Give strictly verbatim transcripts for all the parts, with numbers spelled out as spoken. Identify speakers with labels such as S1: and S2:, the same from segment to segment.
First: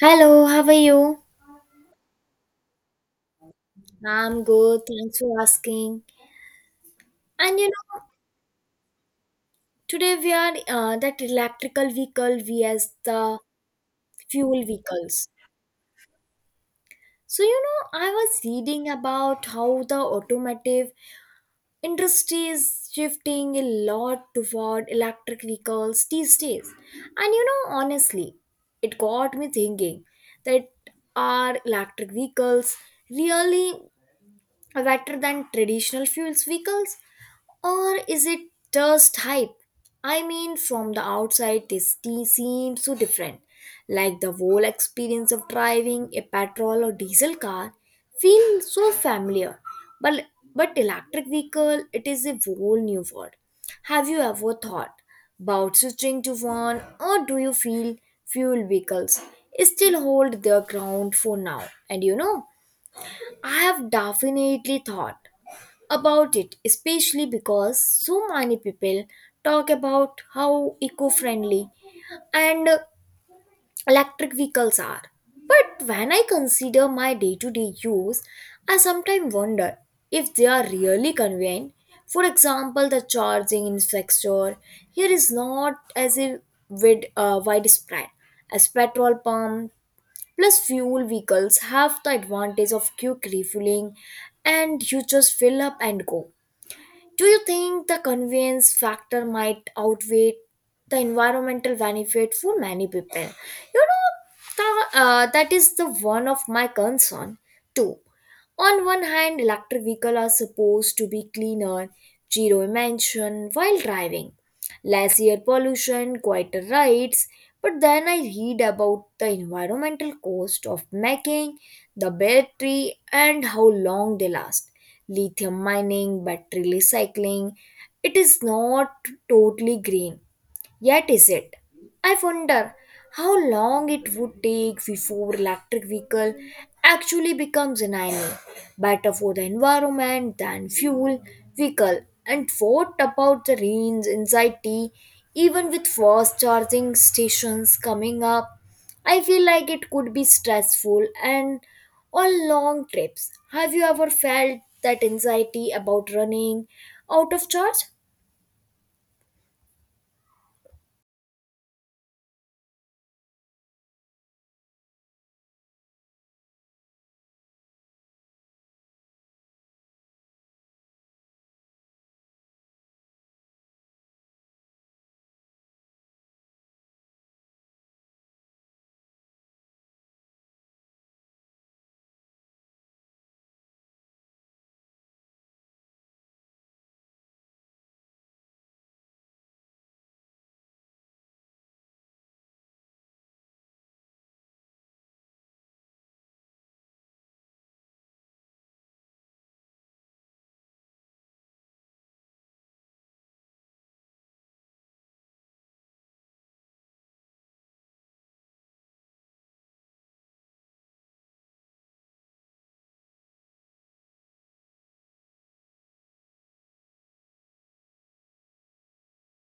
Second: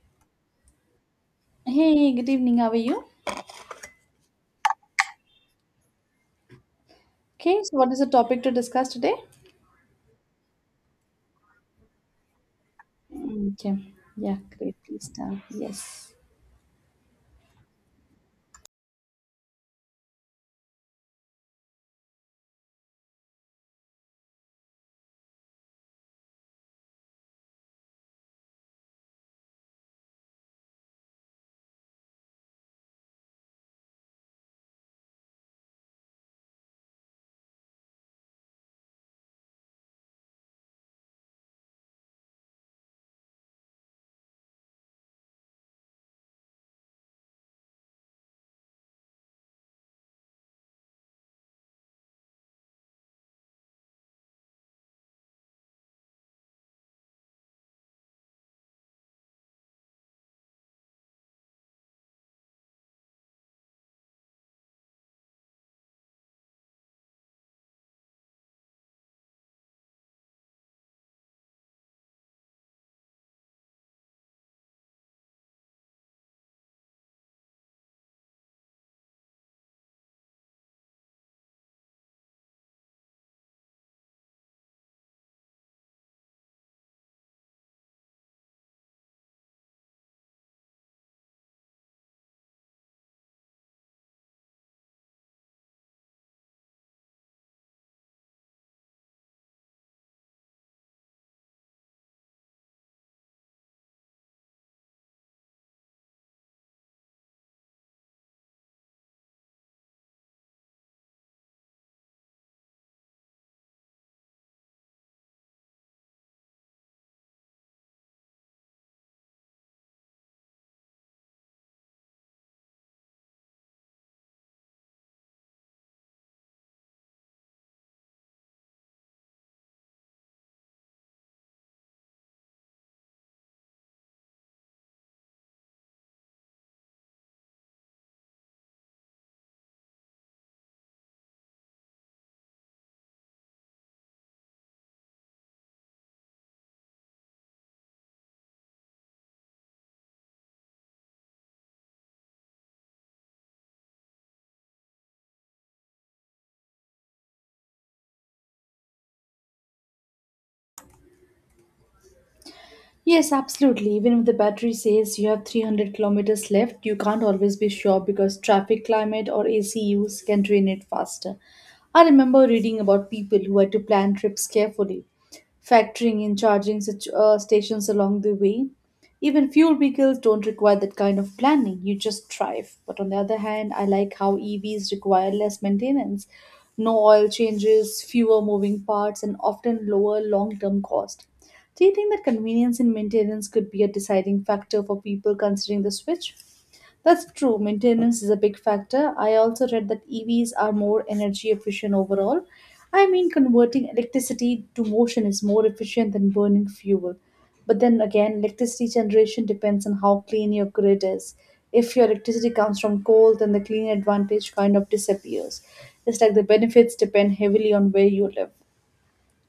S1: Hello, how are you?
S2: Hey, good evening. How are you?
S1: I'm good, thanks for asking. And
S2: Okay,
S1: you
S2: so what is
S1: know,
S2: the topic to discuss today?
S1: today we are uh, that electrical vehicle vs the
S2: Mm, okay, yeah,
S1: fuel
S2: great. Please
S1: vehicles.
S2: start. Yes.
S1: So, you know, I was reading about how the automotive industry is shifting a lot toward electric vehicles these days. And you know, honestly, it got me thinking that are electric vehicles really rather than traditional fuels vehicles? Or is it just hype? I mean, from the outside, this t- seems so different. Like the whole experience of driving a petrol or diesel car feels so familiar. But, but electric vehicle, it is a whole new world. Have you ever thought about switching to one or do you feel fuel vehicles still hold their ground for now? And you know, I have definitely thought about it, especially because so many people talk about how eco friendly and uh, electric vehicles are. But when I consider my day to day use, I sometimes wonder if they are really convenient. For example, the charging infrastructure here is not as if with, uh, widespread as petrol pump plus fuel vehicles have the advantage of quick refueling and you just fill up and go. Do you think the convenience factor might outweigh the environmental benefit for many people? You know, the, uh, that is the one of my concern too. On one hand, electric vehicles are supposed to be cleaner, zero emission while driving, less air pollution, quieter rides. But then I read about the environmental cost of making the battery and how long they last. Lithium mining, battery recycling, it is not totally green yet, is it? I wonder how long it would take before electric vehicle actually becomes an enemy, better for the environment than fuel vehicle. And what about the range anxiety? Even with fast charging stations coming up, I feel like it could be stressful and on long trips. Have you ever felt that anxiety about running out of charge?
S2: Yes, absolutely. Even if the battery says you have three hundred kilometers left, you can't always be sure because traffic, climate, or A C use can drain it faster. I remember reading about people who had to plan trips carefully, factoring in charging such, uh, stations along the way. Even fuel vehicles don't require that kind of planning. You just drive. But on the other hand, I like how E Vs require less maintenance, no oil changes, fewer moving parts, and often lower long term cost. Do you think that convenience in maintenance could be a deciding factor for people considering the switch? That's true. Maintenance is a big factor. I also read that E Vs are more energy efficient overall. I mean, converting electricity to motion is more efficient than burning fuel. But then again, electricity generation depends on how clean your grid is. If your electricity comes from coal, then the clean advantage kind of disappears. It's like the benefits depend heavily on where you live.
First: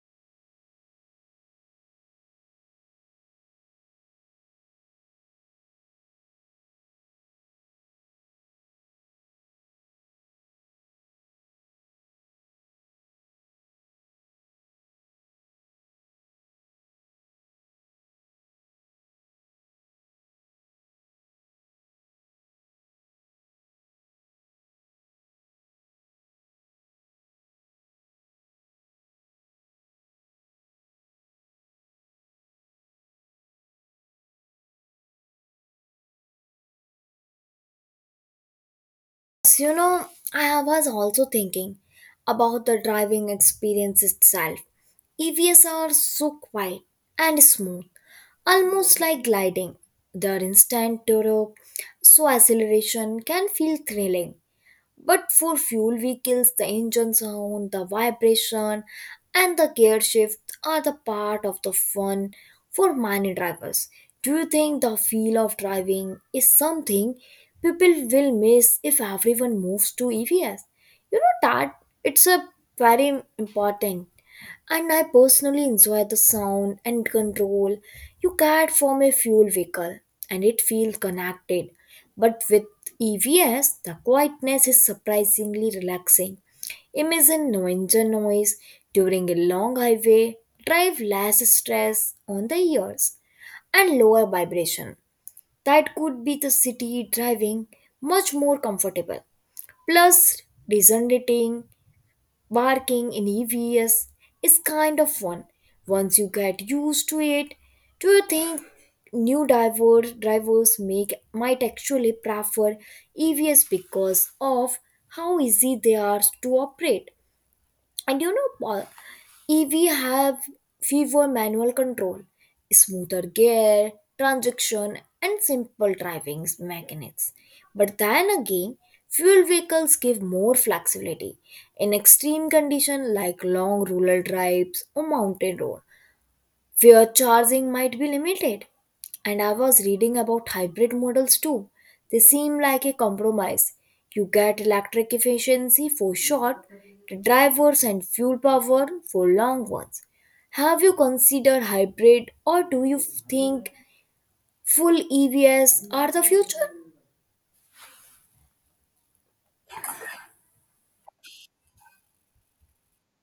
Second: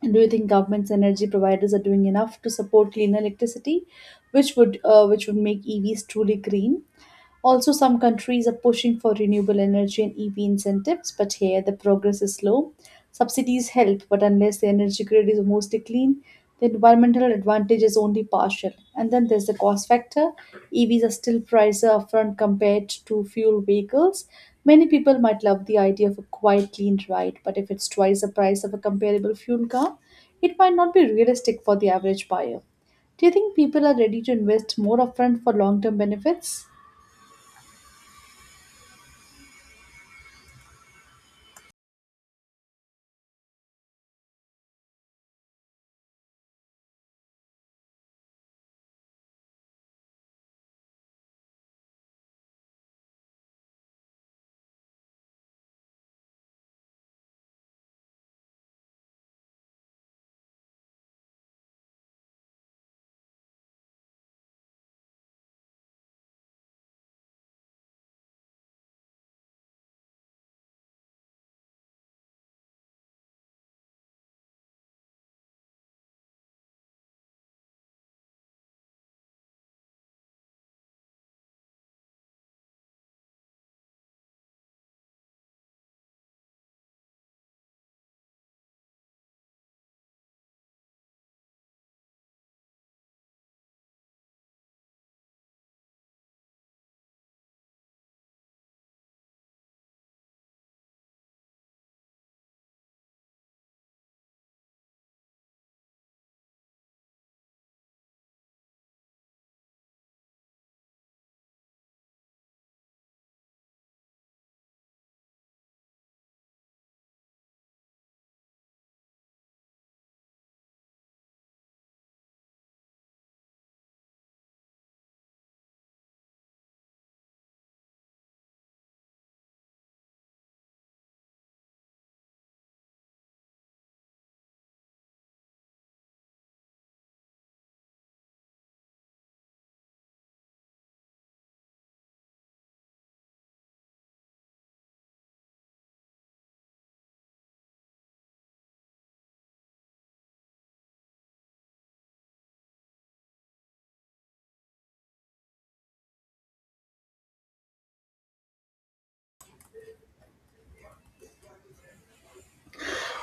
S2: And do you think governments and energy providers are doing enough to support clean electricity, which would uh, which would make E Vs truly green? Also, some countries are pushing for renewable energy and E V incentives, but here the progress is slow. Subsidies help, but unless the energy grid is mostly clean, the environmental advantage is only partial. And then there's the cost factor. E Vs are still pricier upfront compared to fuel vehicles. Many people might love the idea of a quiet, clean ride, but if it's twice the price of a comparable fuel car, it might not be realistic for the average buyer. Do you think people are ready to invest more upfront for long term benefits?
S1: So, you know, I was also thinking about the driving experience itself. E Vs are so quiet and smooth, almost like gliding. Their instant turbo, so acceleration can feel thrilling. But for fuel vehicles, the engine sound, the vibration, and the gear shift are the part of the fun for many drivers. Do you think the feel of driving is something people will miss if everyone moves to E Vs? You know that it's a very important, and I personally enjoy the sound and control you get from a fuel vehicle, and it feels connected. But with E Vs, the quietness is surprisingly relaxing. Imagine no engine noise during a long highway, drive less stress on the ears, and lower vibration. That could be the city driving much more comfortable. Plus, resonating barking in E V S is kind of fun. Once you get used to it, do you think new driver, drivers make might actually prefer E V S because of how easy they are to operate? And you know, Paul, E V have fewer manual control, smoother gear, transaction, and simple driving mechanics. But then again, fuel vehicles give more flexibility in extreme conditions like long rural drives or mountain road where charging might be limited. And I was reading about hybrid models too. They seem like a compromise. You get electric efficiency for short drivers and fuel power for long ones. Have you considered hybrid or do you think full E Vs are the future?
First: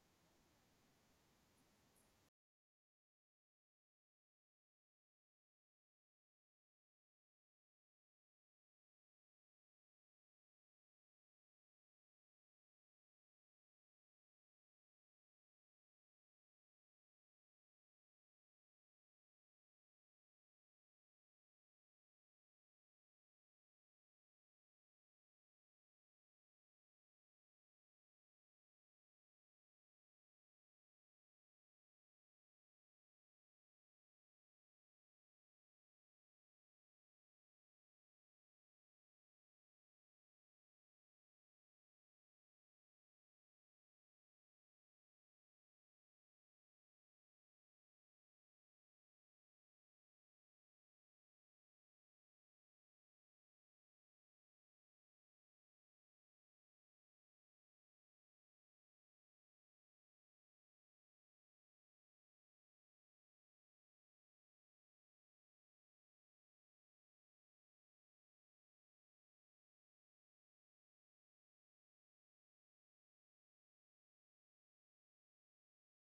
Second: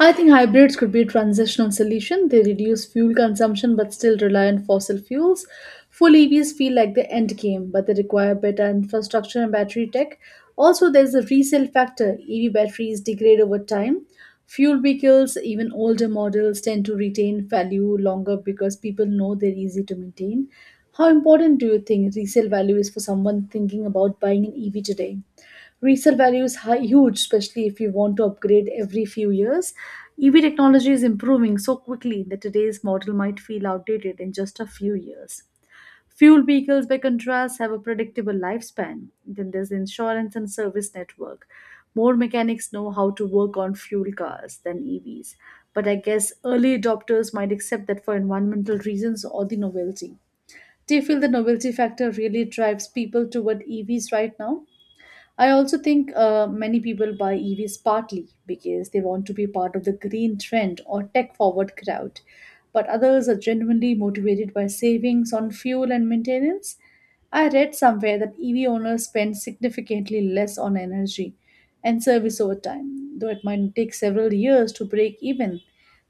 S2: I think hybrids could be a transitional solution. They reduce fuel consumption but still rely on fossil fuels. Full E Vs feel like the end game, but they require better infrastructure and battery tech. Also, there's the resale factor. E V batteries degrade over time. Fuel vehicles, even older models, tend to retain value longer because people know they're easy to maintain. How important do you think resale value is for someone thinking about buying an E V today? Resale value is high, huge, especially if you want to upgrade every few years. EV technology is improving so quickly that today's model might feel outdated in just a few years. Fuel vehicles, by contrast, have a predictable lifespan. Then there's insurance and service network. More mechanics know how to work on fuel cars than EVs, but I guess early adopters might accept that for environmental reasons or the novelty. Do you feel the novelty factor really drives people toward EVs right now? I also think uh, many people buy E Vs partly because they want to be part of the green trend or tech forward crowd, but others are genuinely motivated by savings on fuel and maintenance. I read somewhere that E V owners spend significantly less on energy and service over time, though it might take several years to break even.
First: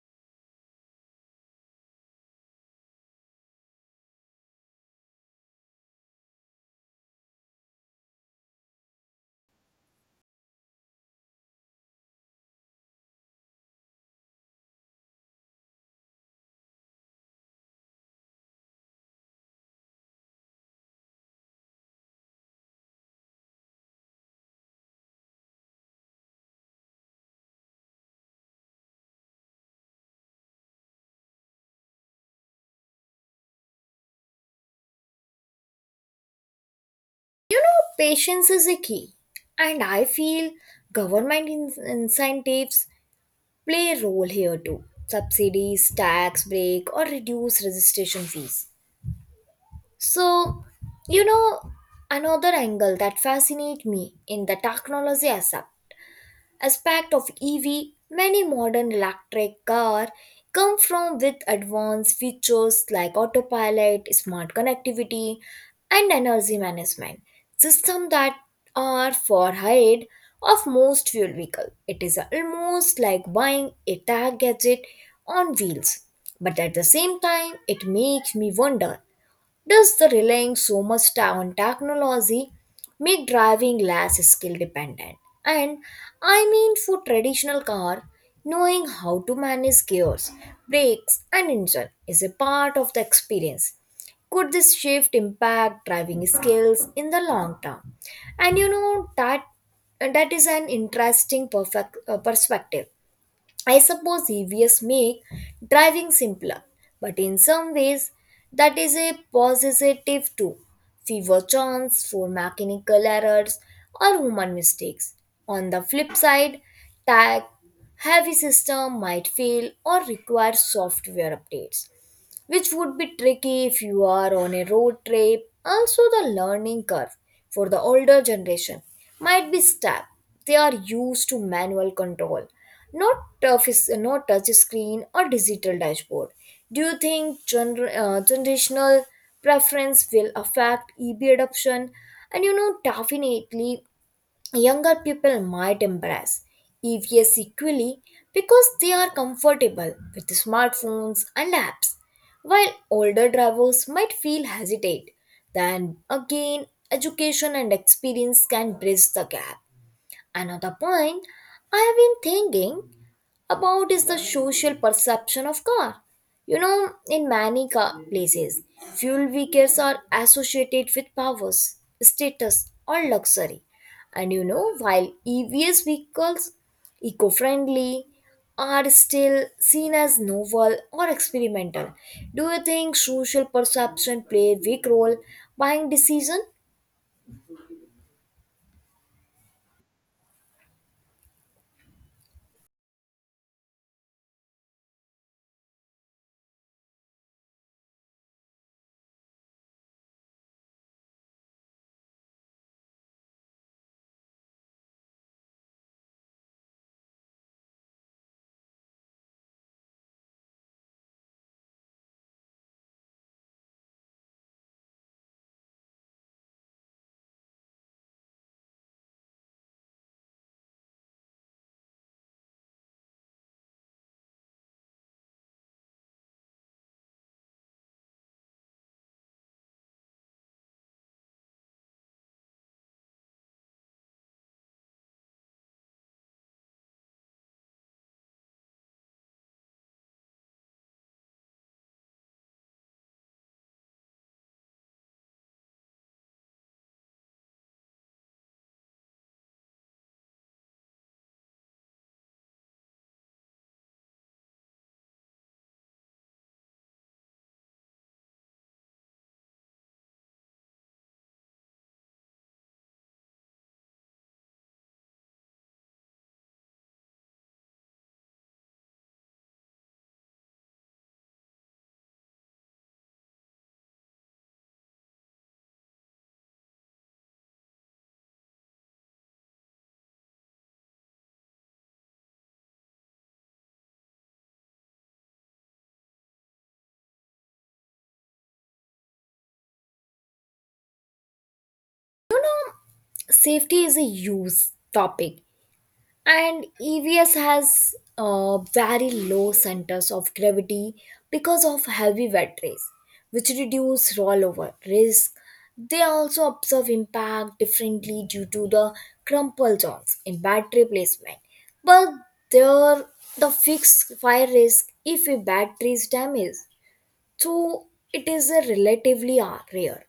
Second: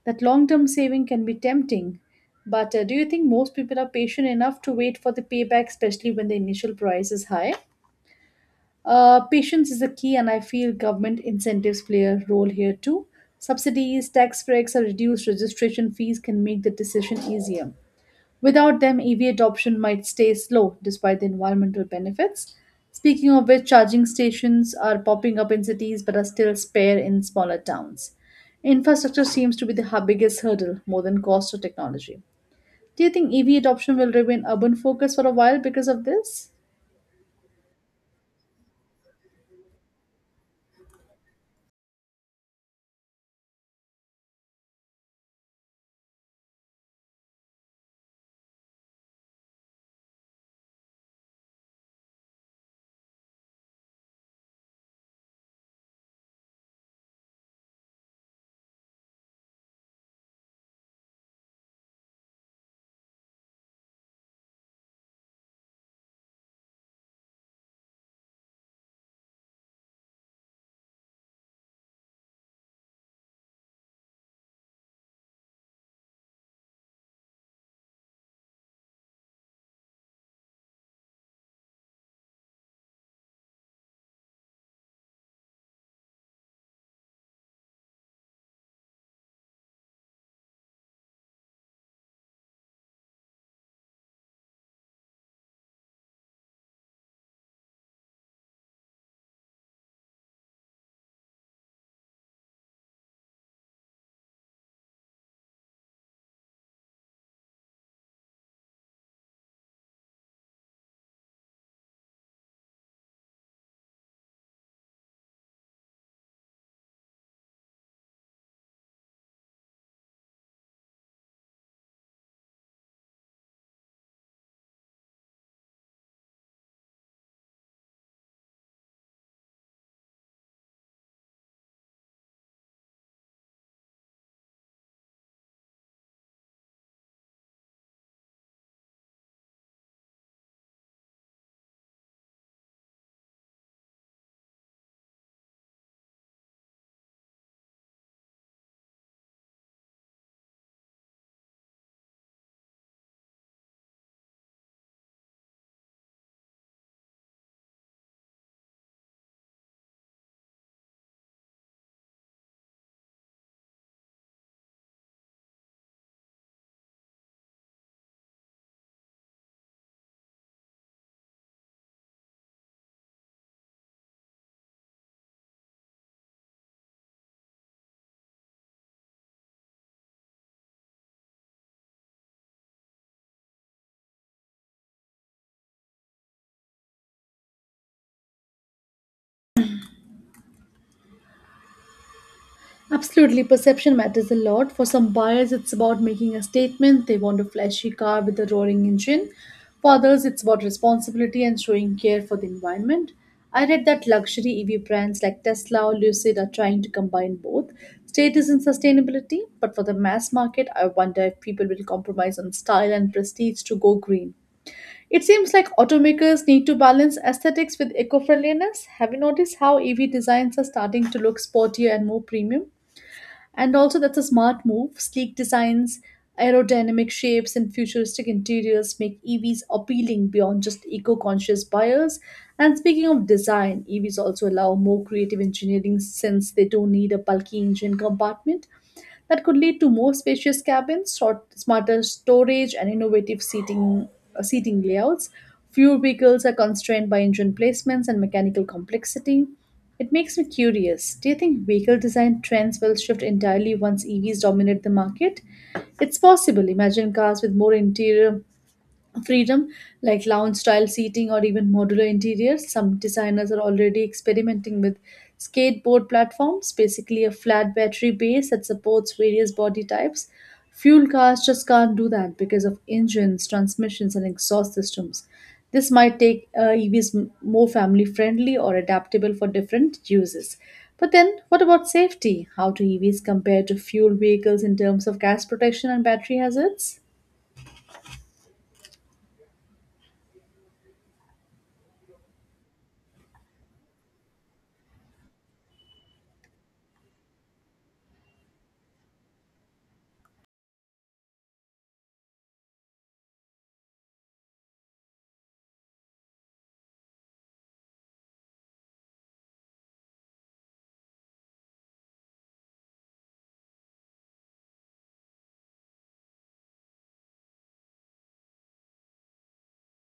S2: That long term saving can be tempting, but uh, do you think most people are patient enough to wait for the payback, especially when the initial price is high? Uh, patience is a key, and I feel government incentives play a role here too. Subsidies, tax breaks, or reduced registration fees can make the decision easier. Without them, E V adoption might stay slow despite the environmental benefits. Speaking of which, charging stations are popping up in cities but are still spare in smaller towns. Infrastructure seems to be the hu- biggest hurdle, more than cost or technology. Do you think E V adoption will remain urban focus for a while because of this?
S1: Know, patience is a key, and I feel government in- incentives play a role here too. Subsidies, tax break, or reduce registration fees. So, you know, another angle that fascinates me in the technology aspect aspect of E V, many modern electric cars come from with advanced features like autopilot, smart connectivity, and energy management system that are far ahead of most fuel vehicle. It is almost like buying a tag gadget on wheels. But at the same time, it makes me wonder does the relying so much ta- on technology make driving less skill dependent? And I mean, for traditional car, knowing how to manage gears, brakes, and engine is a part of the experience. Could this shift impact driving skills in the long term? And you know that that is an interesting perfect uh, perspective. I suppose E Vs make driving simpler, but in some ways that is a positive too. Fewer chance for mechanical errors or human mistakes. On the flip side, tech heavy system might fail or require software updates which would be tricky if you are on a road trip. Also, the learning curve for the older generation might be steep. They are used to manual control, not touch, not touch screen or digital dashboard. Do you think gener- uh, generational preference will affect E B adoption? And you know, definitely younger people might embrace E Vs equally because they are comfortable with smartphones and apps, while older drivers might feel hesitate. Then again, education and experience can bridge the gap. Another point I've been thinking about is the social perception of car. You know, in many car places, fuel vehicles are associated with powers, status, or luxury. And you know, while E V S vehicles, eco-friendly, are still seen as novel or experimental. Do you think social perception play a big role buying decision?
S2: Absolutely, perception matters a lot. For some buyers, it's about making a statement. They want a flashy car with a roaring engine. For others, it's about responsibility and showing care for the environment. I read that luxury E V brands like Tesla or Lucid are trying to combine both status and sustainability. But for the mass market, I wonder if people will compromise on style and prestige to go green. It seems like automakers need to balance aesthetics with eco friendliness. Have you noticed how E V designs are starting to look sportier and more premium? And also, that's a smart move. Sleek designs, aerodynamic shapes, and futuristic interiors make E Vs appealing beyond just eco conscious buyers. And speaking of design, E Vs also allow more creative engineering since they don't need a bulky engine compartment. That could lead to more spacious cabins, short, smarter storage, and innovative seating, uh, seating layouts. Fewer vehicles are constrained by engine placements and mechanical complexity. It makes me curious. Do you think vehicle design trends will shift entirely once E Vs dominate the market? It's possible. Imagine cars with more interior freedom, like lounge style seating or even modular interiors. Some designers are already experimenting with skateboard platforms, basically a flat battery base that supports various body types. Fuel cars just can't do that because of engines, transmissions, and exhaust systems. This might take uh, EVs m- more family friendly or adaptable for different uses. But then what about safety? How do EVs compare to fuel vehicles in terms of gas protection and battery hazards?
S1: Safety is a huge topic. And E V S has uh, very low centers of gravity because of heavy wet rays, which reduce rollover risk. They also observe impact differently due to the crumple zones in battery placement, but there the fixed fire risk if a battery is damaged, so it is a relatively uh, rare.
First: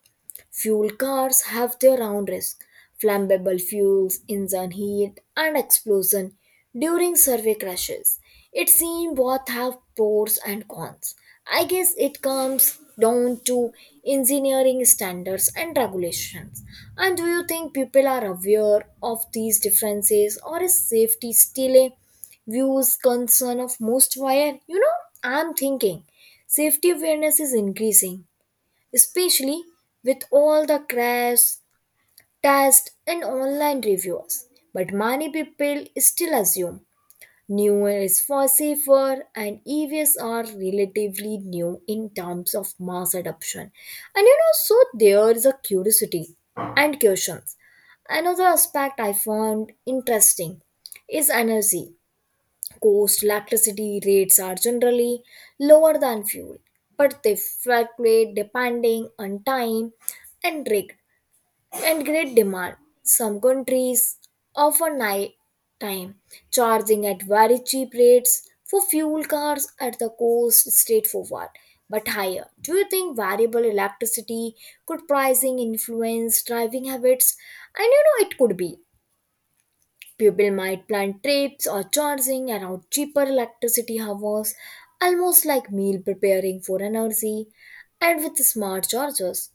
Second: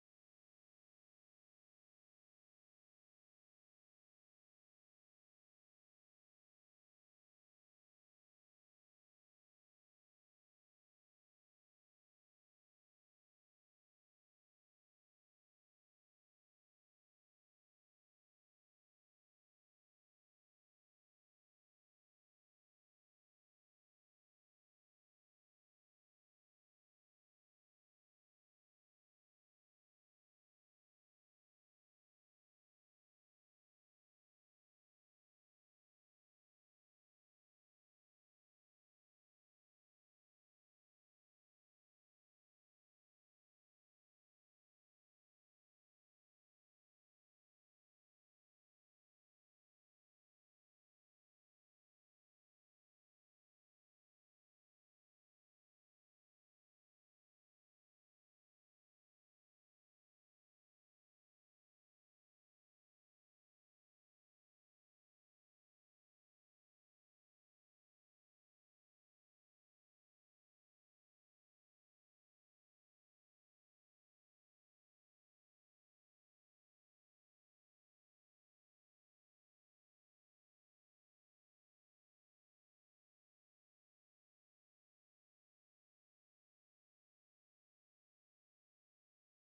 S1: Fuel cars have their own risk. Flammable fuels, engine heat, and explosion during survey crashes. It seems both have pros and cons. I guess it comes down to engineering standards and regulations. And do you think people are aware of these differences or is safety still a views concern of most wire? You know, I'm thinking safety awareness is increasing, especially with all the crash, test, and online reviews. But many people still assume newer is far safer and E Vs are relatively new in terms of mass adoption. And you know, so there is a curiosity and questions. Another aspect I found interesting is energy. Coast electricity rates are generally lower than fuel, but they fluctuate depending on time and rig and grid demand. Some countries offer night time charging at very cheap rates for fuel cars at the coast straightforward but higher. Do you think variable electricity could pricing influence driving habits? And you know it could be. People might plan trips or charging around cheaper electricity hours, almost like meal preparing for energy, and with smart chargers.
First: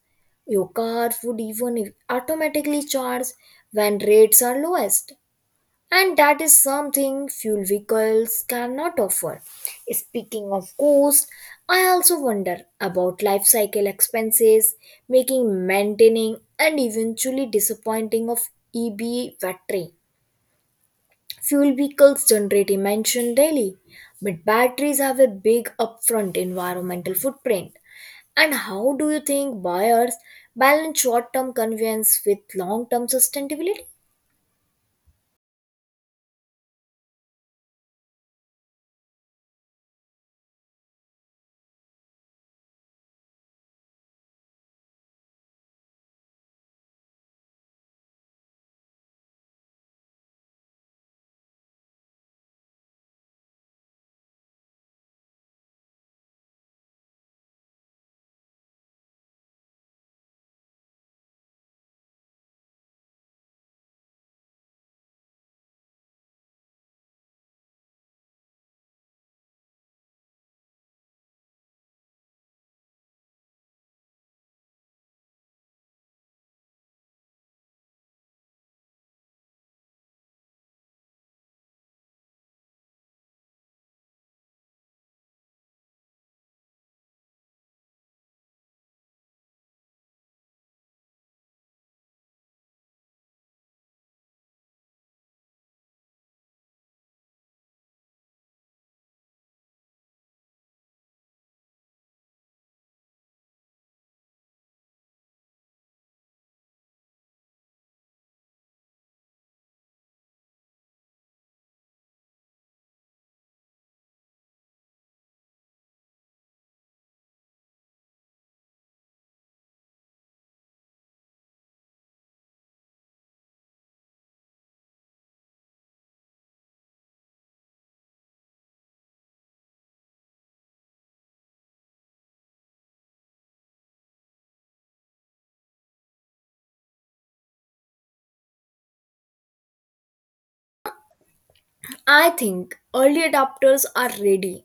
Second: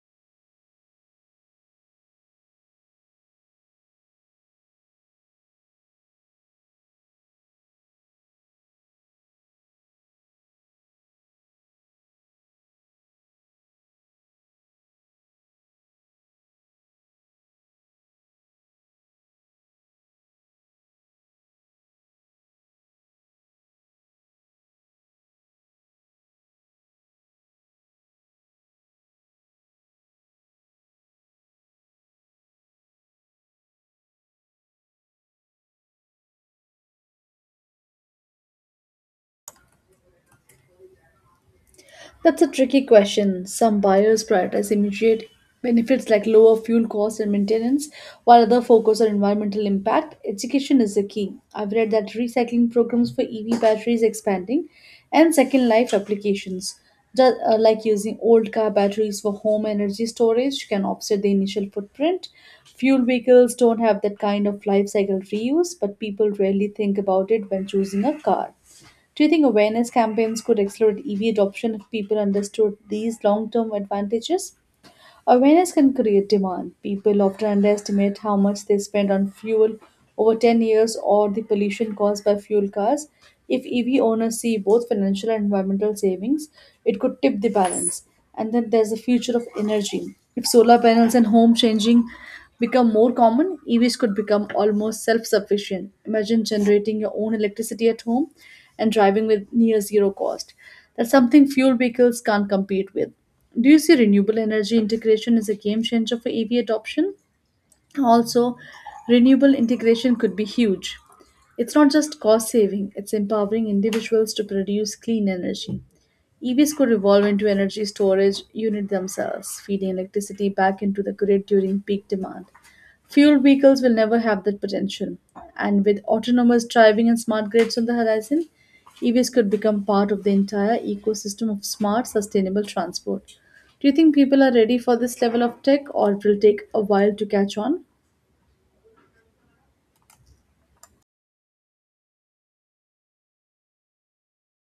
S1: Your car would even automatically charge when rates are lowest. And that is something fuel vehicles cannot offer. Speaking of cost, I also wonder about life cycle expenses, making maintaining and eventually disappointing of E B battery. Fuel vehicles generate emission daily, but batteries have a big upfront environmental footprint. And how do you think buyers balance short term convenience with long term sustainability?
S2: That's a tricky question. Some buyers prioritize immediate benefits like lower fuel costs and maintenance, while others focus on environmental impact. Education is the key. I've read that recycling programs for E V batteries expanding and second life applications, just, uh, like using old car batteries for home energy storage, can offset the initial footprint. Fuel vehicles don't have that kind of life cycle reuse, but people rarely think about it when choosing a car. Do you think awareness campaigns could accelerate E V adoption if people understood these long term advantages? Awareness can create demand. People often underestimate how much they spend on fuel over ten years or the pollution caused by fuel cars. If E V owners see both financial and environmental savings, it could tip the balance. And then there's the future of energy. If solar panels and home changing become more common, E Vs could become almost self sufficient. Imagine generating your own electricity at home and driving with near zero cost. That's something fuel vehicles can't compete with. Do you see renewable energy integration as a game changer for E V adoption? Also, renewable integration could be huge. It's not just cost saving, it's empowering individuals to produce clean energy. E Vs could evolve into energy storage unit themselves, feeding electricity back into the grid during peak demand. Fuel vehicles will never have that potential. And with autonomous driving and smart grids on the horizon, E Vs could become part of the entire ecosystem of smart, sustainable transport. Do you think people are ready for this level of tech or it will take a while to catch on?
S1: I think early adopters are ready.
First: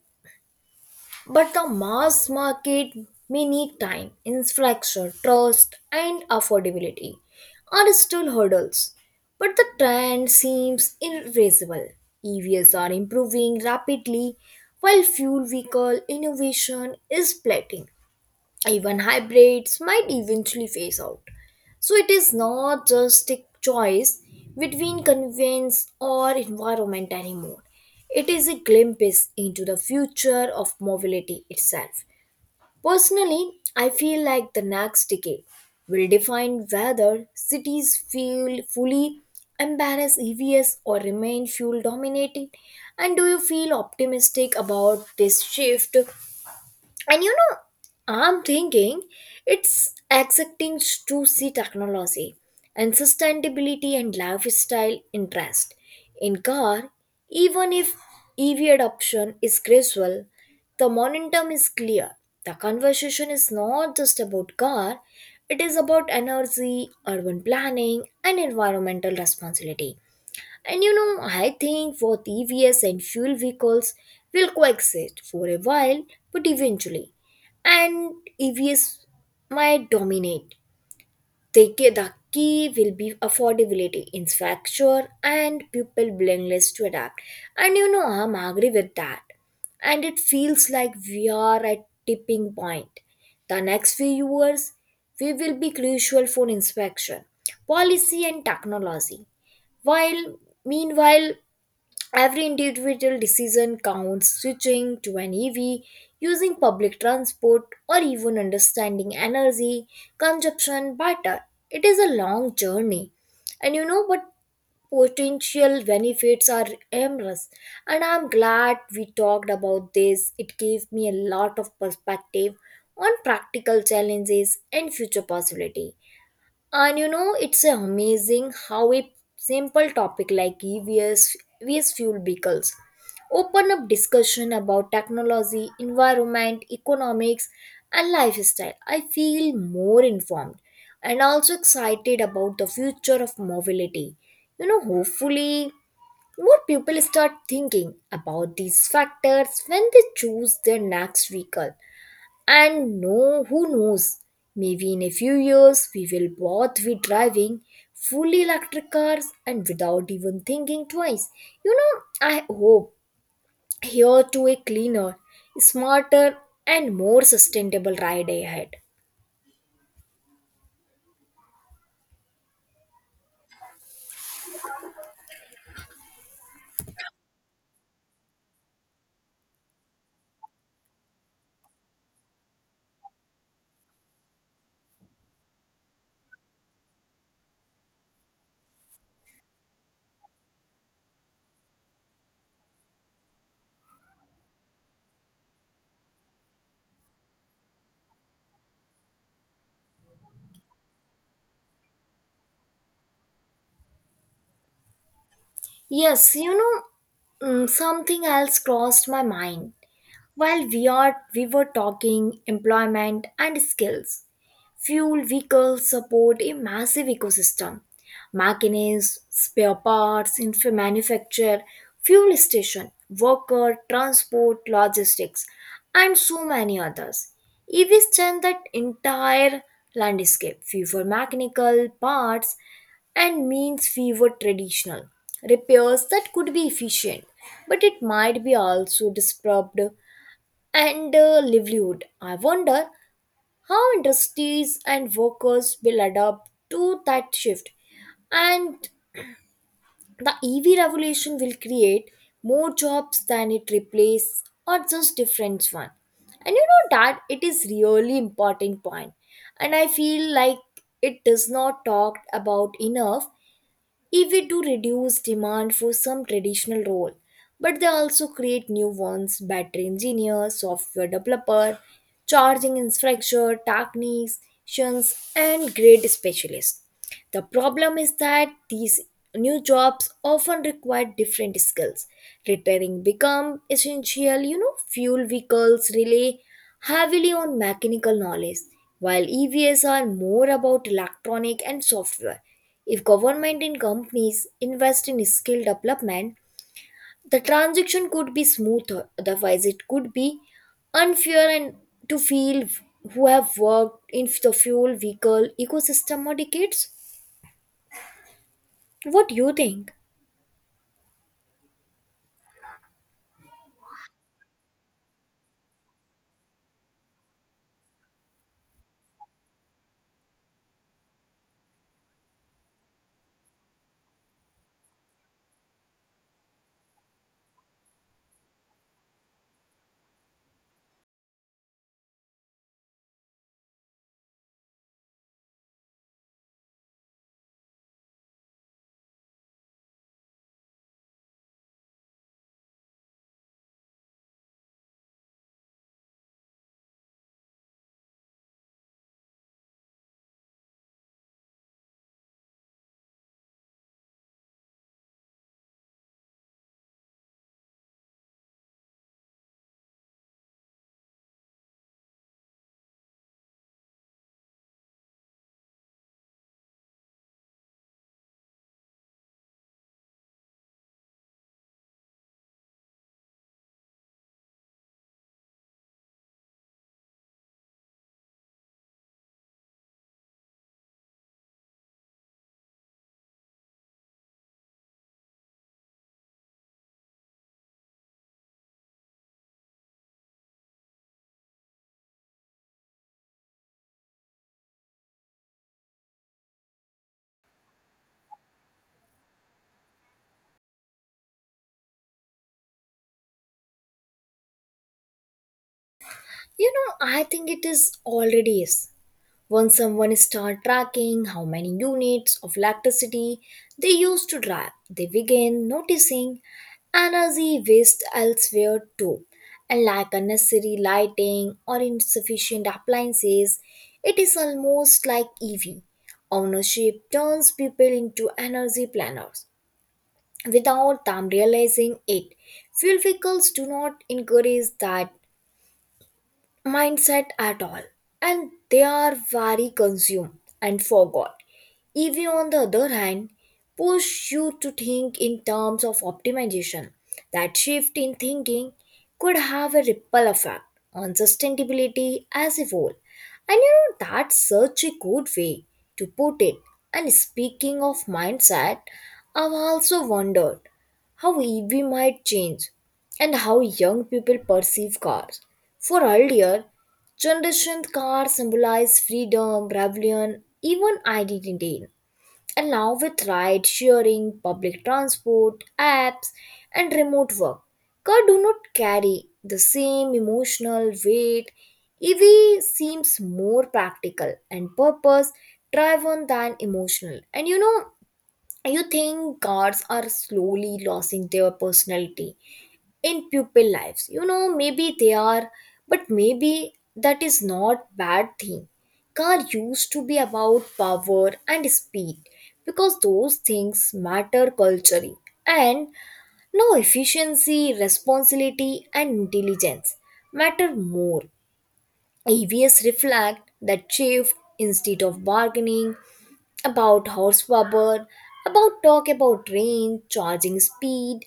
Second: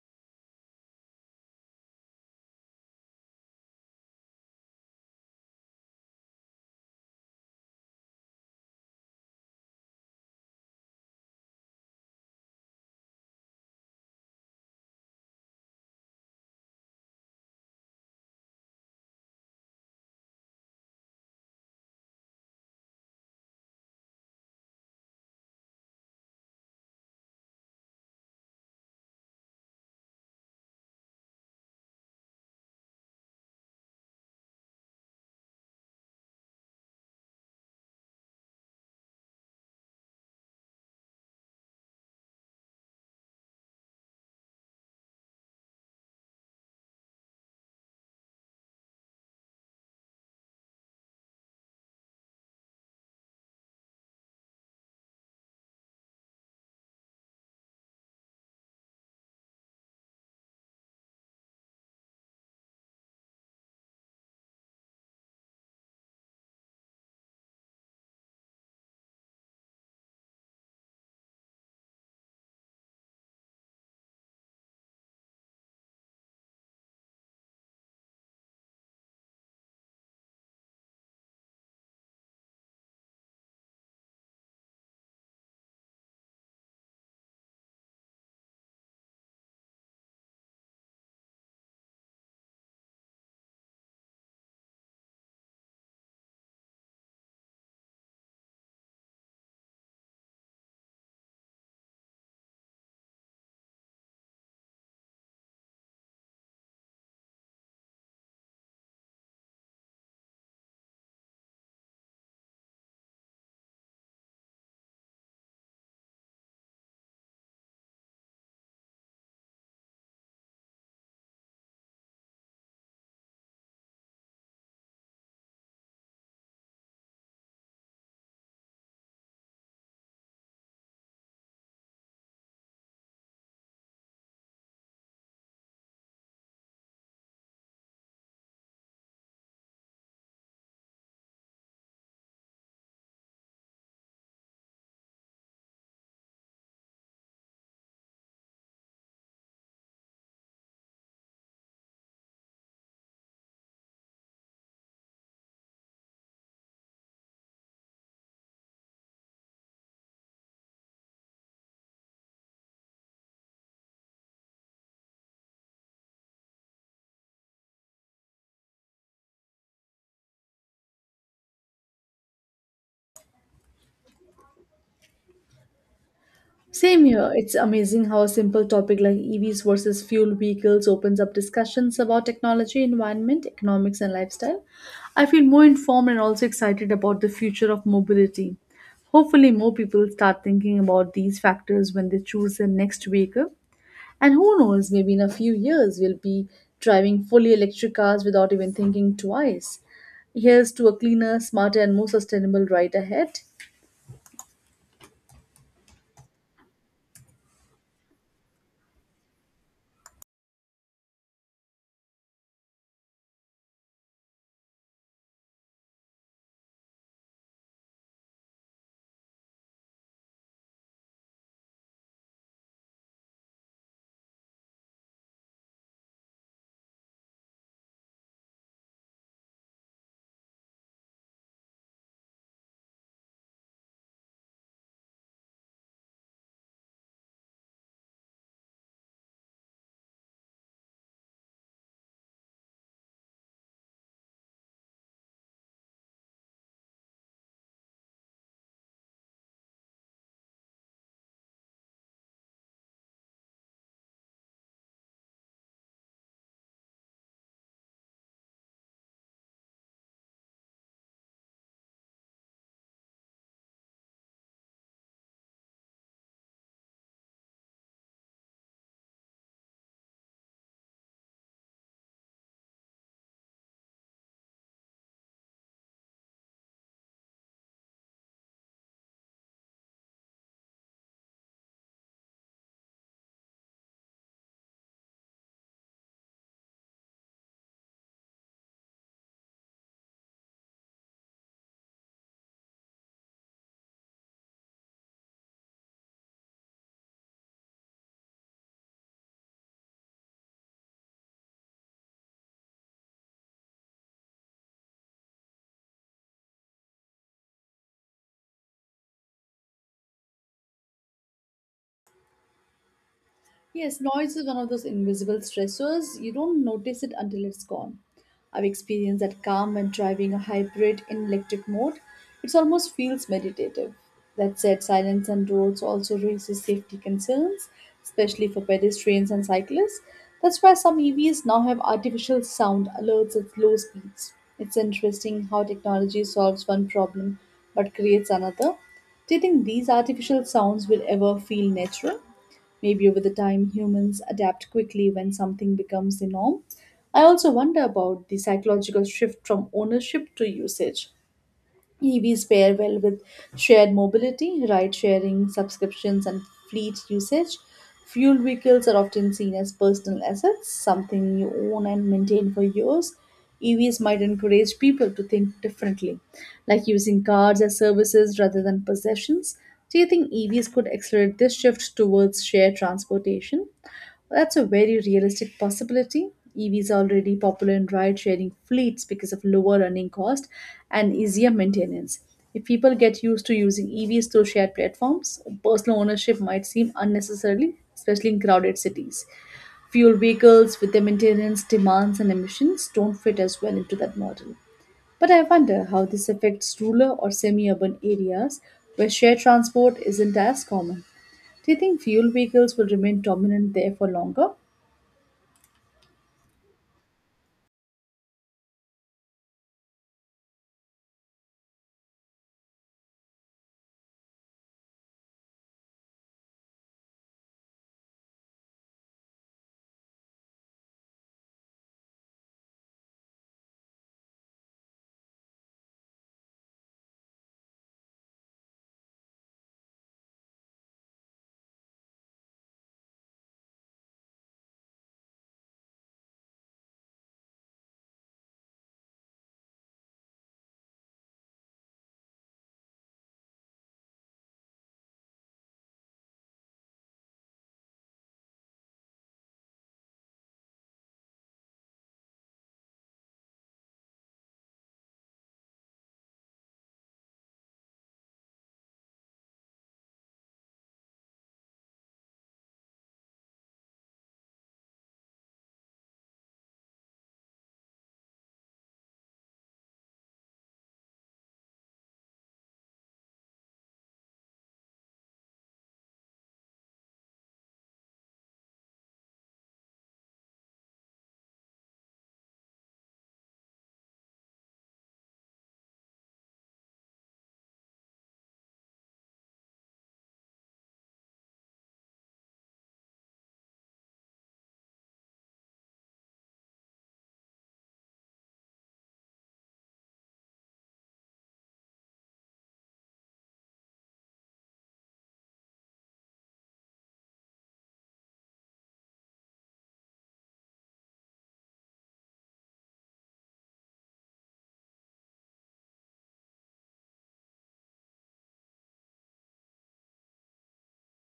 S1: But the mass market may need time, infrastructure, trust, and affordability are still hurdles. But the trend seems irreversible. E Vs are improving rapidly while fuel vehicle innovation is plateauing. Even hybrids might eventually phase out. So it is not just a choice between convenience or environment anymore. It is a glimpse into the future of mobility itself. Personally, I feel like the next decade will define whether cities feel fully embarrass E Vs or remain fuel dominated. And do you feel optimistic about this shift? And you know, I'm thinking it's accepting to see technology and sustainability and lifestyle interest in car, even if E V adoption is gradual, the momentum is clear. The conversation is not just about car, it is about energy, urban planning, and environmental responsibility. And you know, I think both E Vs and fuel vehicles will coexist for a while, but eventually, and E Vs might dominate. They, ca- the key will be affordability, infrastructure, and people willingness to adapt. And you know, I'm agree with that. And it feels like we are at tipping point. The next few years, we will be crucial for inspection, policy, and technology. While Meanwhile every individual decision counts, switching to an E V, using public transport, or even understanding energy consumption better. It is a long journey. And you know what, potential benefits are endless. And I'm glad we talked about this. It gave me a lot of perspective on practical challenges and future possibility. And you know it's amazing how a simple topic like EVs vs V S fuel vehicles open up discussion about technology, environment, economics, and lifestyle. I feel more informed and also excited about the future of mobility. You know hopefully more people start thinking about these factors when they choose their next vehicle. And no, who knows? Maybe in a few years we will both be driving fully electric cars and without even thinking twice. You know, I hope here to a cleaner, smarter, and more sustainable ride ahead.
S2: Same here. It's amazing how a simple topic like E Vs versus fuel vehicles opens up discussions about technology, environment, economics, and lifestyle. I feel more informed and also excited about the future of mobility. Hopefully, more people start thinking about these factors when they choose their next vehicle. And who knows, maybe in a few years, we'll be driving fully electric cars without even thinking twice. Here's to a cleaner, smarter, and more sustainable ride ahead.
S1: Yes, you know, mm, something else crossed my mind. While we are we were talking employment and skills, fuel vehicles support a massive ecosystem. Machinists, spare parts, infra manufacture, fuel station, worker, transport, logistics, and so many others. E Vs change that entire landscape. Fewer mechanical parts and means fewer traditional repairs that could be efficient, but it might be also disrupt and uh, livelihood. I wonder how industries and workers will adapt to that shift, and the E V revolution will create more jobs than it replace or just different one. And you know that it is really important point, and I feel like it does not talked about enough if we do reduce demand for some traditional role but they also create new ones, battery engineer, software developer, charging infrastructure technicians and grid specialists. The problem is that these new jobs often require different skills. Repairing become essential, you know, fuel vehicles rely heavily on mechanical knowledge while evs are more about electronic and software. If government and companies invest in skill development, the transaction could be smoother. Otherwise, it could be unfair and to feel who have worked in the fuel vehicle ecosystem for decades. What do you think?
S2: Yes, noise is one of those invisible stressors. You don't notice it until it's gone. I've experienced that calm when driving a hybrid in electric mode. It almost feels meditative. That said, silence on roads also raises safety concerns, especially for pedestrians and cyclists. That's why some E Vs now have artificial sound alerts at low speeds. It's interesting how technology solves one problem but creates another. Do you think these artificial sounds will ever feel natural? Maybe over the time, humans adapt quickly when something becomes the norm. I also wonder about the psychological shift from ownership to usage. E Vs pair well with shared mobility, ride sharing, subscriptions, and fleet usage. Fuel vehicles are often seen as personal assets, something you own and maintain for years. E Vs might encourage people to think differently, like using cars as services rather than possessions. Do you think E Vs could accelerate this shift towards shared transportation? Well, that's a very realistic possibility. E Vs are already popular in ride sharing fleets because of lower running cost and easier maintenance. If people get used to using E Vs through shared platforms, personal ownership might seem unnecessarily, especially in crowded cities. Fuel vehicles with their maintenance demands and emissions don't fit as well into that model. But I wonder how this affects rural or semi urban areas where shared transport isn't as common. Do you think fuel vehicles will remain dominant there for longer?
S1: You know, I think it is already is. Once someone start tracking how many units of electricity they use to drive, they begin noticing energy waste elsewhere too. And like unnecessary lighting or insufficient appliances, it is almost like E V. Ownership turns people into energy planners without them realizing it. Fuel vehicles do not encourage that mindset at all, and they are very consumed and forgot. Ev on the other hand push you to think in terms of optimization. That shift in thinking could have a ripple effect on sustainability as a whole. And you know that's such a good way to put it. And speaking of mindset, I've also wondered how E V might change and how young people perceive cars. For earlier generations, cars symbolize freedom, rebellion, even identity. And now, with ride sharing, public transport, apps, and remote work, cars do not carry the same emotional weight. E V seems more practical and purpose driven than emotional. And you know, you think gods are slowly losing their personality in pupil lives, you know, maybe they are, but maybe that is not bad thing. Car used to be about power and speed because those things matter culturally, and now efficiency, responsibility and intelligence matter more. Evs reflect that shift. Instead of bargaining about horsepower, about talk about range, charging speed,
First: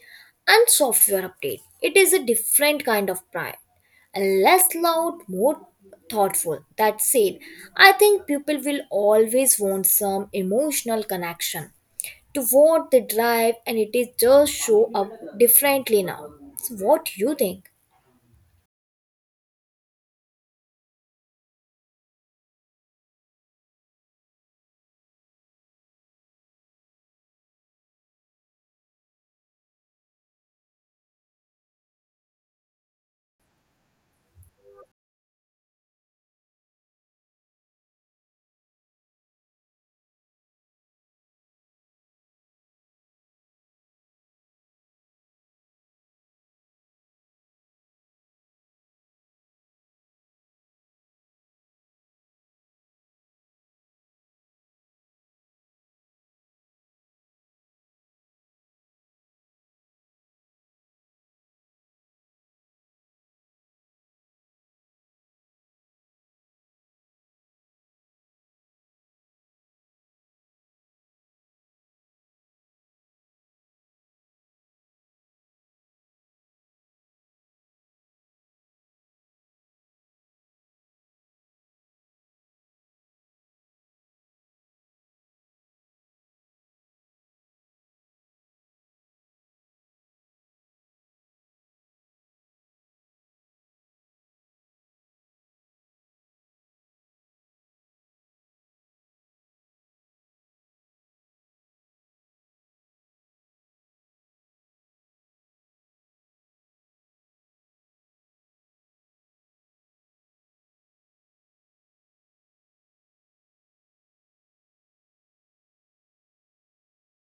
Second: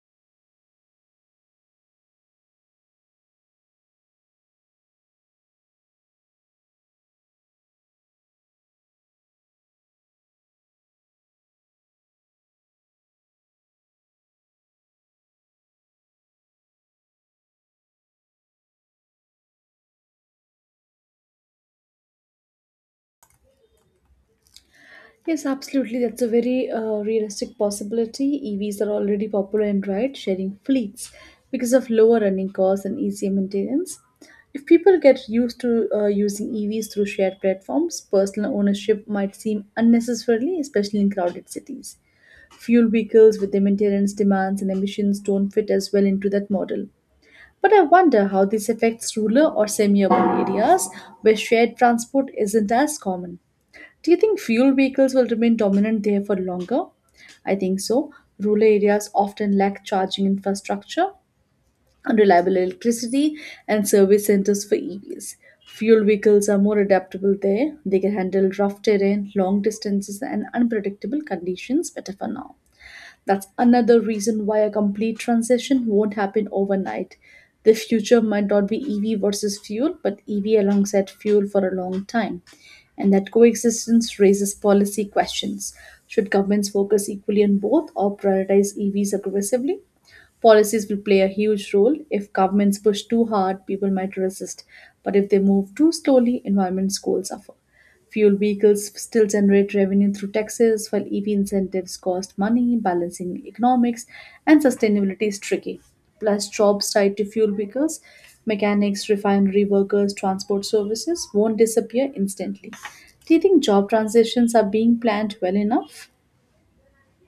S1: and software update. It is a different kind of pride, and less loud, more thoughtful. That said, I think people will always want some emotional connection to what they drive, and it is just show up differently now. So what do you think?
S2: Yes, absolutely. That's a very uh, realistic possibility. E Vs are already popular in ride sharing fleets because of lower running costs and easier maintenance. If people get used to uh, using E Vs through shared platforms, personal ownership might seem unnecessarily, especially in crowded cities. Fuel vehicles with their maintenance demands and emissions don't fit as well into that model. But I wonder how this affects rural or semi urban areas where shared transport isn't as common. Do you think fuel vehicles will remain dominant there for longer? I think so. Rural areas often lack charging infrastructure, unreliable electricity, and service centers for E Vs. Fuel vehicles are more adaptable there. They can handle rough terrain, long distances, and unpredictable conditions better for now. That's another reason why a complete transition won't happen overnight. The future might not be E V versus fuel, but E V alongside fuel for a long time. And that coexistence raises policy questions. Should governments focus equally on both or prioritize E Vs aggressively? Policies will play a huge role. If governments push too hard, people might resist. But if they move too slowly, environment goals suffer. Fuel vehicles still generate revenue through taxes, while E V incentives cost money. Balancing economics and sustainability is tricky. Plus, jobs tied to fuel vehicles, mechanics, refinery workers, transport services won't disappear instantly. Do you think job transitions are being planned well enough?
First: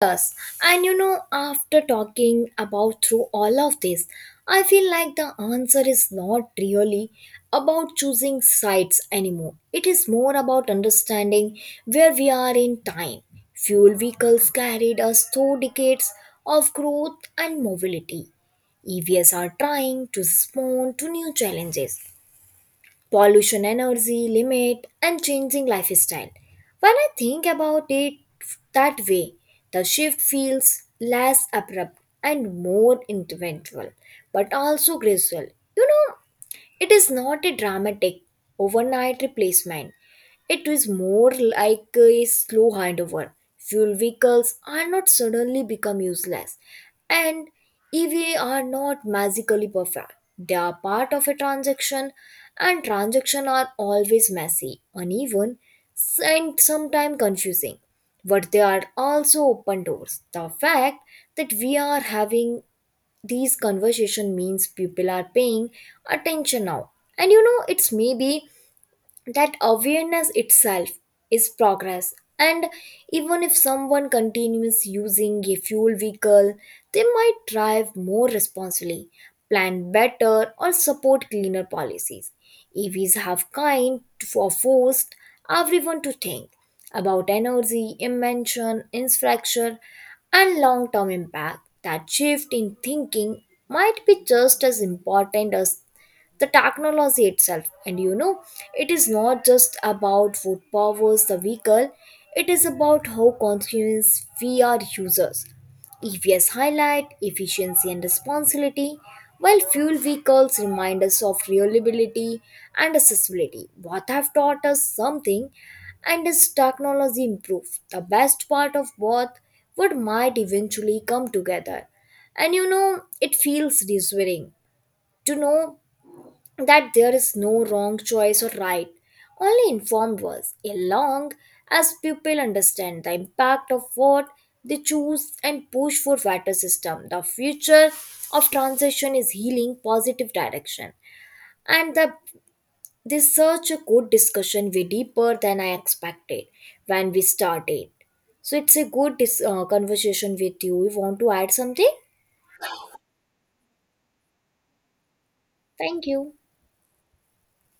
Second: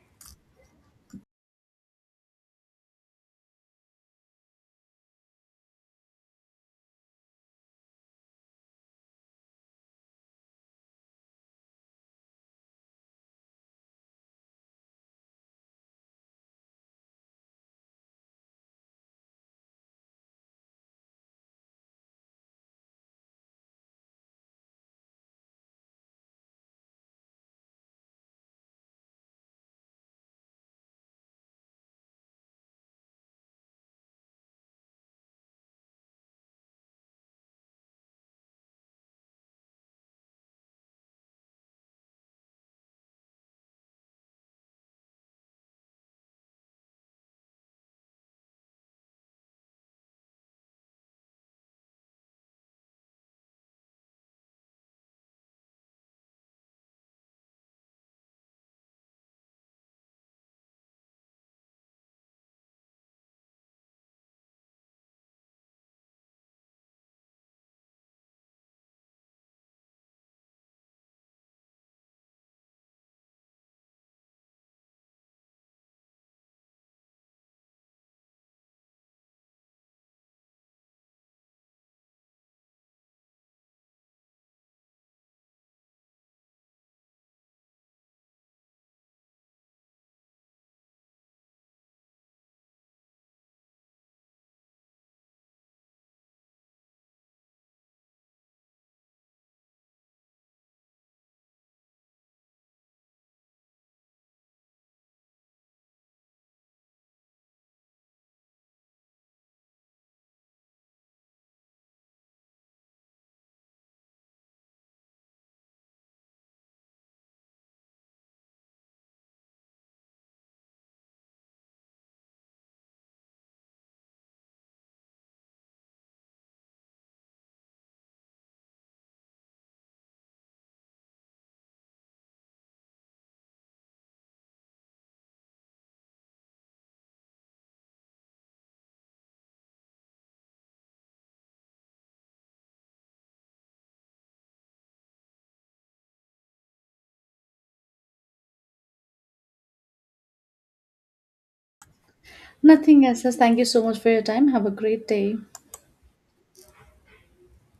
S1: Yes, and you know, after talking about through all of this, I feel like the answer is not really about choosing sites anymore. It is more about understanding where we are in time. Fuel vehicles carried us through decades of growth and mobility. E Vs are trying to respond to new challenges, pollution, energy limit and changing lifestyle. When I think about it that way, the shift feels less abrupt and more eventual but also gradual, you know. It is not a dramatic overnight replacement. It is more like a slow handover. Fuel vehicles are not suddenly become useless, and E V A are not magically perfect. They are part of a transaction, and transactions are always messy, uneven, and sometimes confusing. But they are also open doors. The fact that we are having these conversation means people are paying attention now. And you know it's maybe that awareness itself is progress. And even if someone continues using a fuel vehicle, they might drive more responsibly, plan better or support cleaner policies. Evs have kind for forced everyone to think about energy invention infrastructure and long-term impact. That shift in thinking might be just as important as the technology itself. And you know, it is not just about what powers the vehicle, it is about how conscious we are users. Evs highlight efficiency and responsibility while fuel vehicles remind us of reliability and accessibility. Both have taught us something, and as technology improves the best part of both would might eventually come together. And you know, it feels reassuring to know that there is no wrong choice or right, only informed ones, along as people understand the impact of what they choose and push for better system. The future of transition is healing positive direction. And the this such a good discussion, way deeper than I expected when we started. So it's a good dis- uh, conversation with you. You want to add something?
S2: Nothing else. Thank you so much for your time. Have a great day.
S1: Thank you.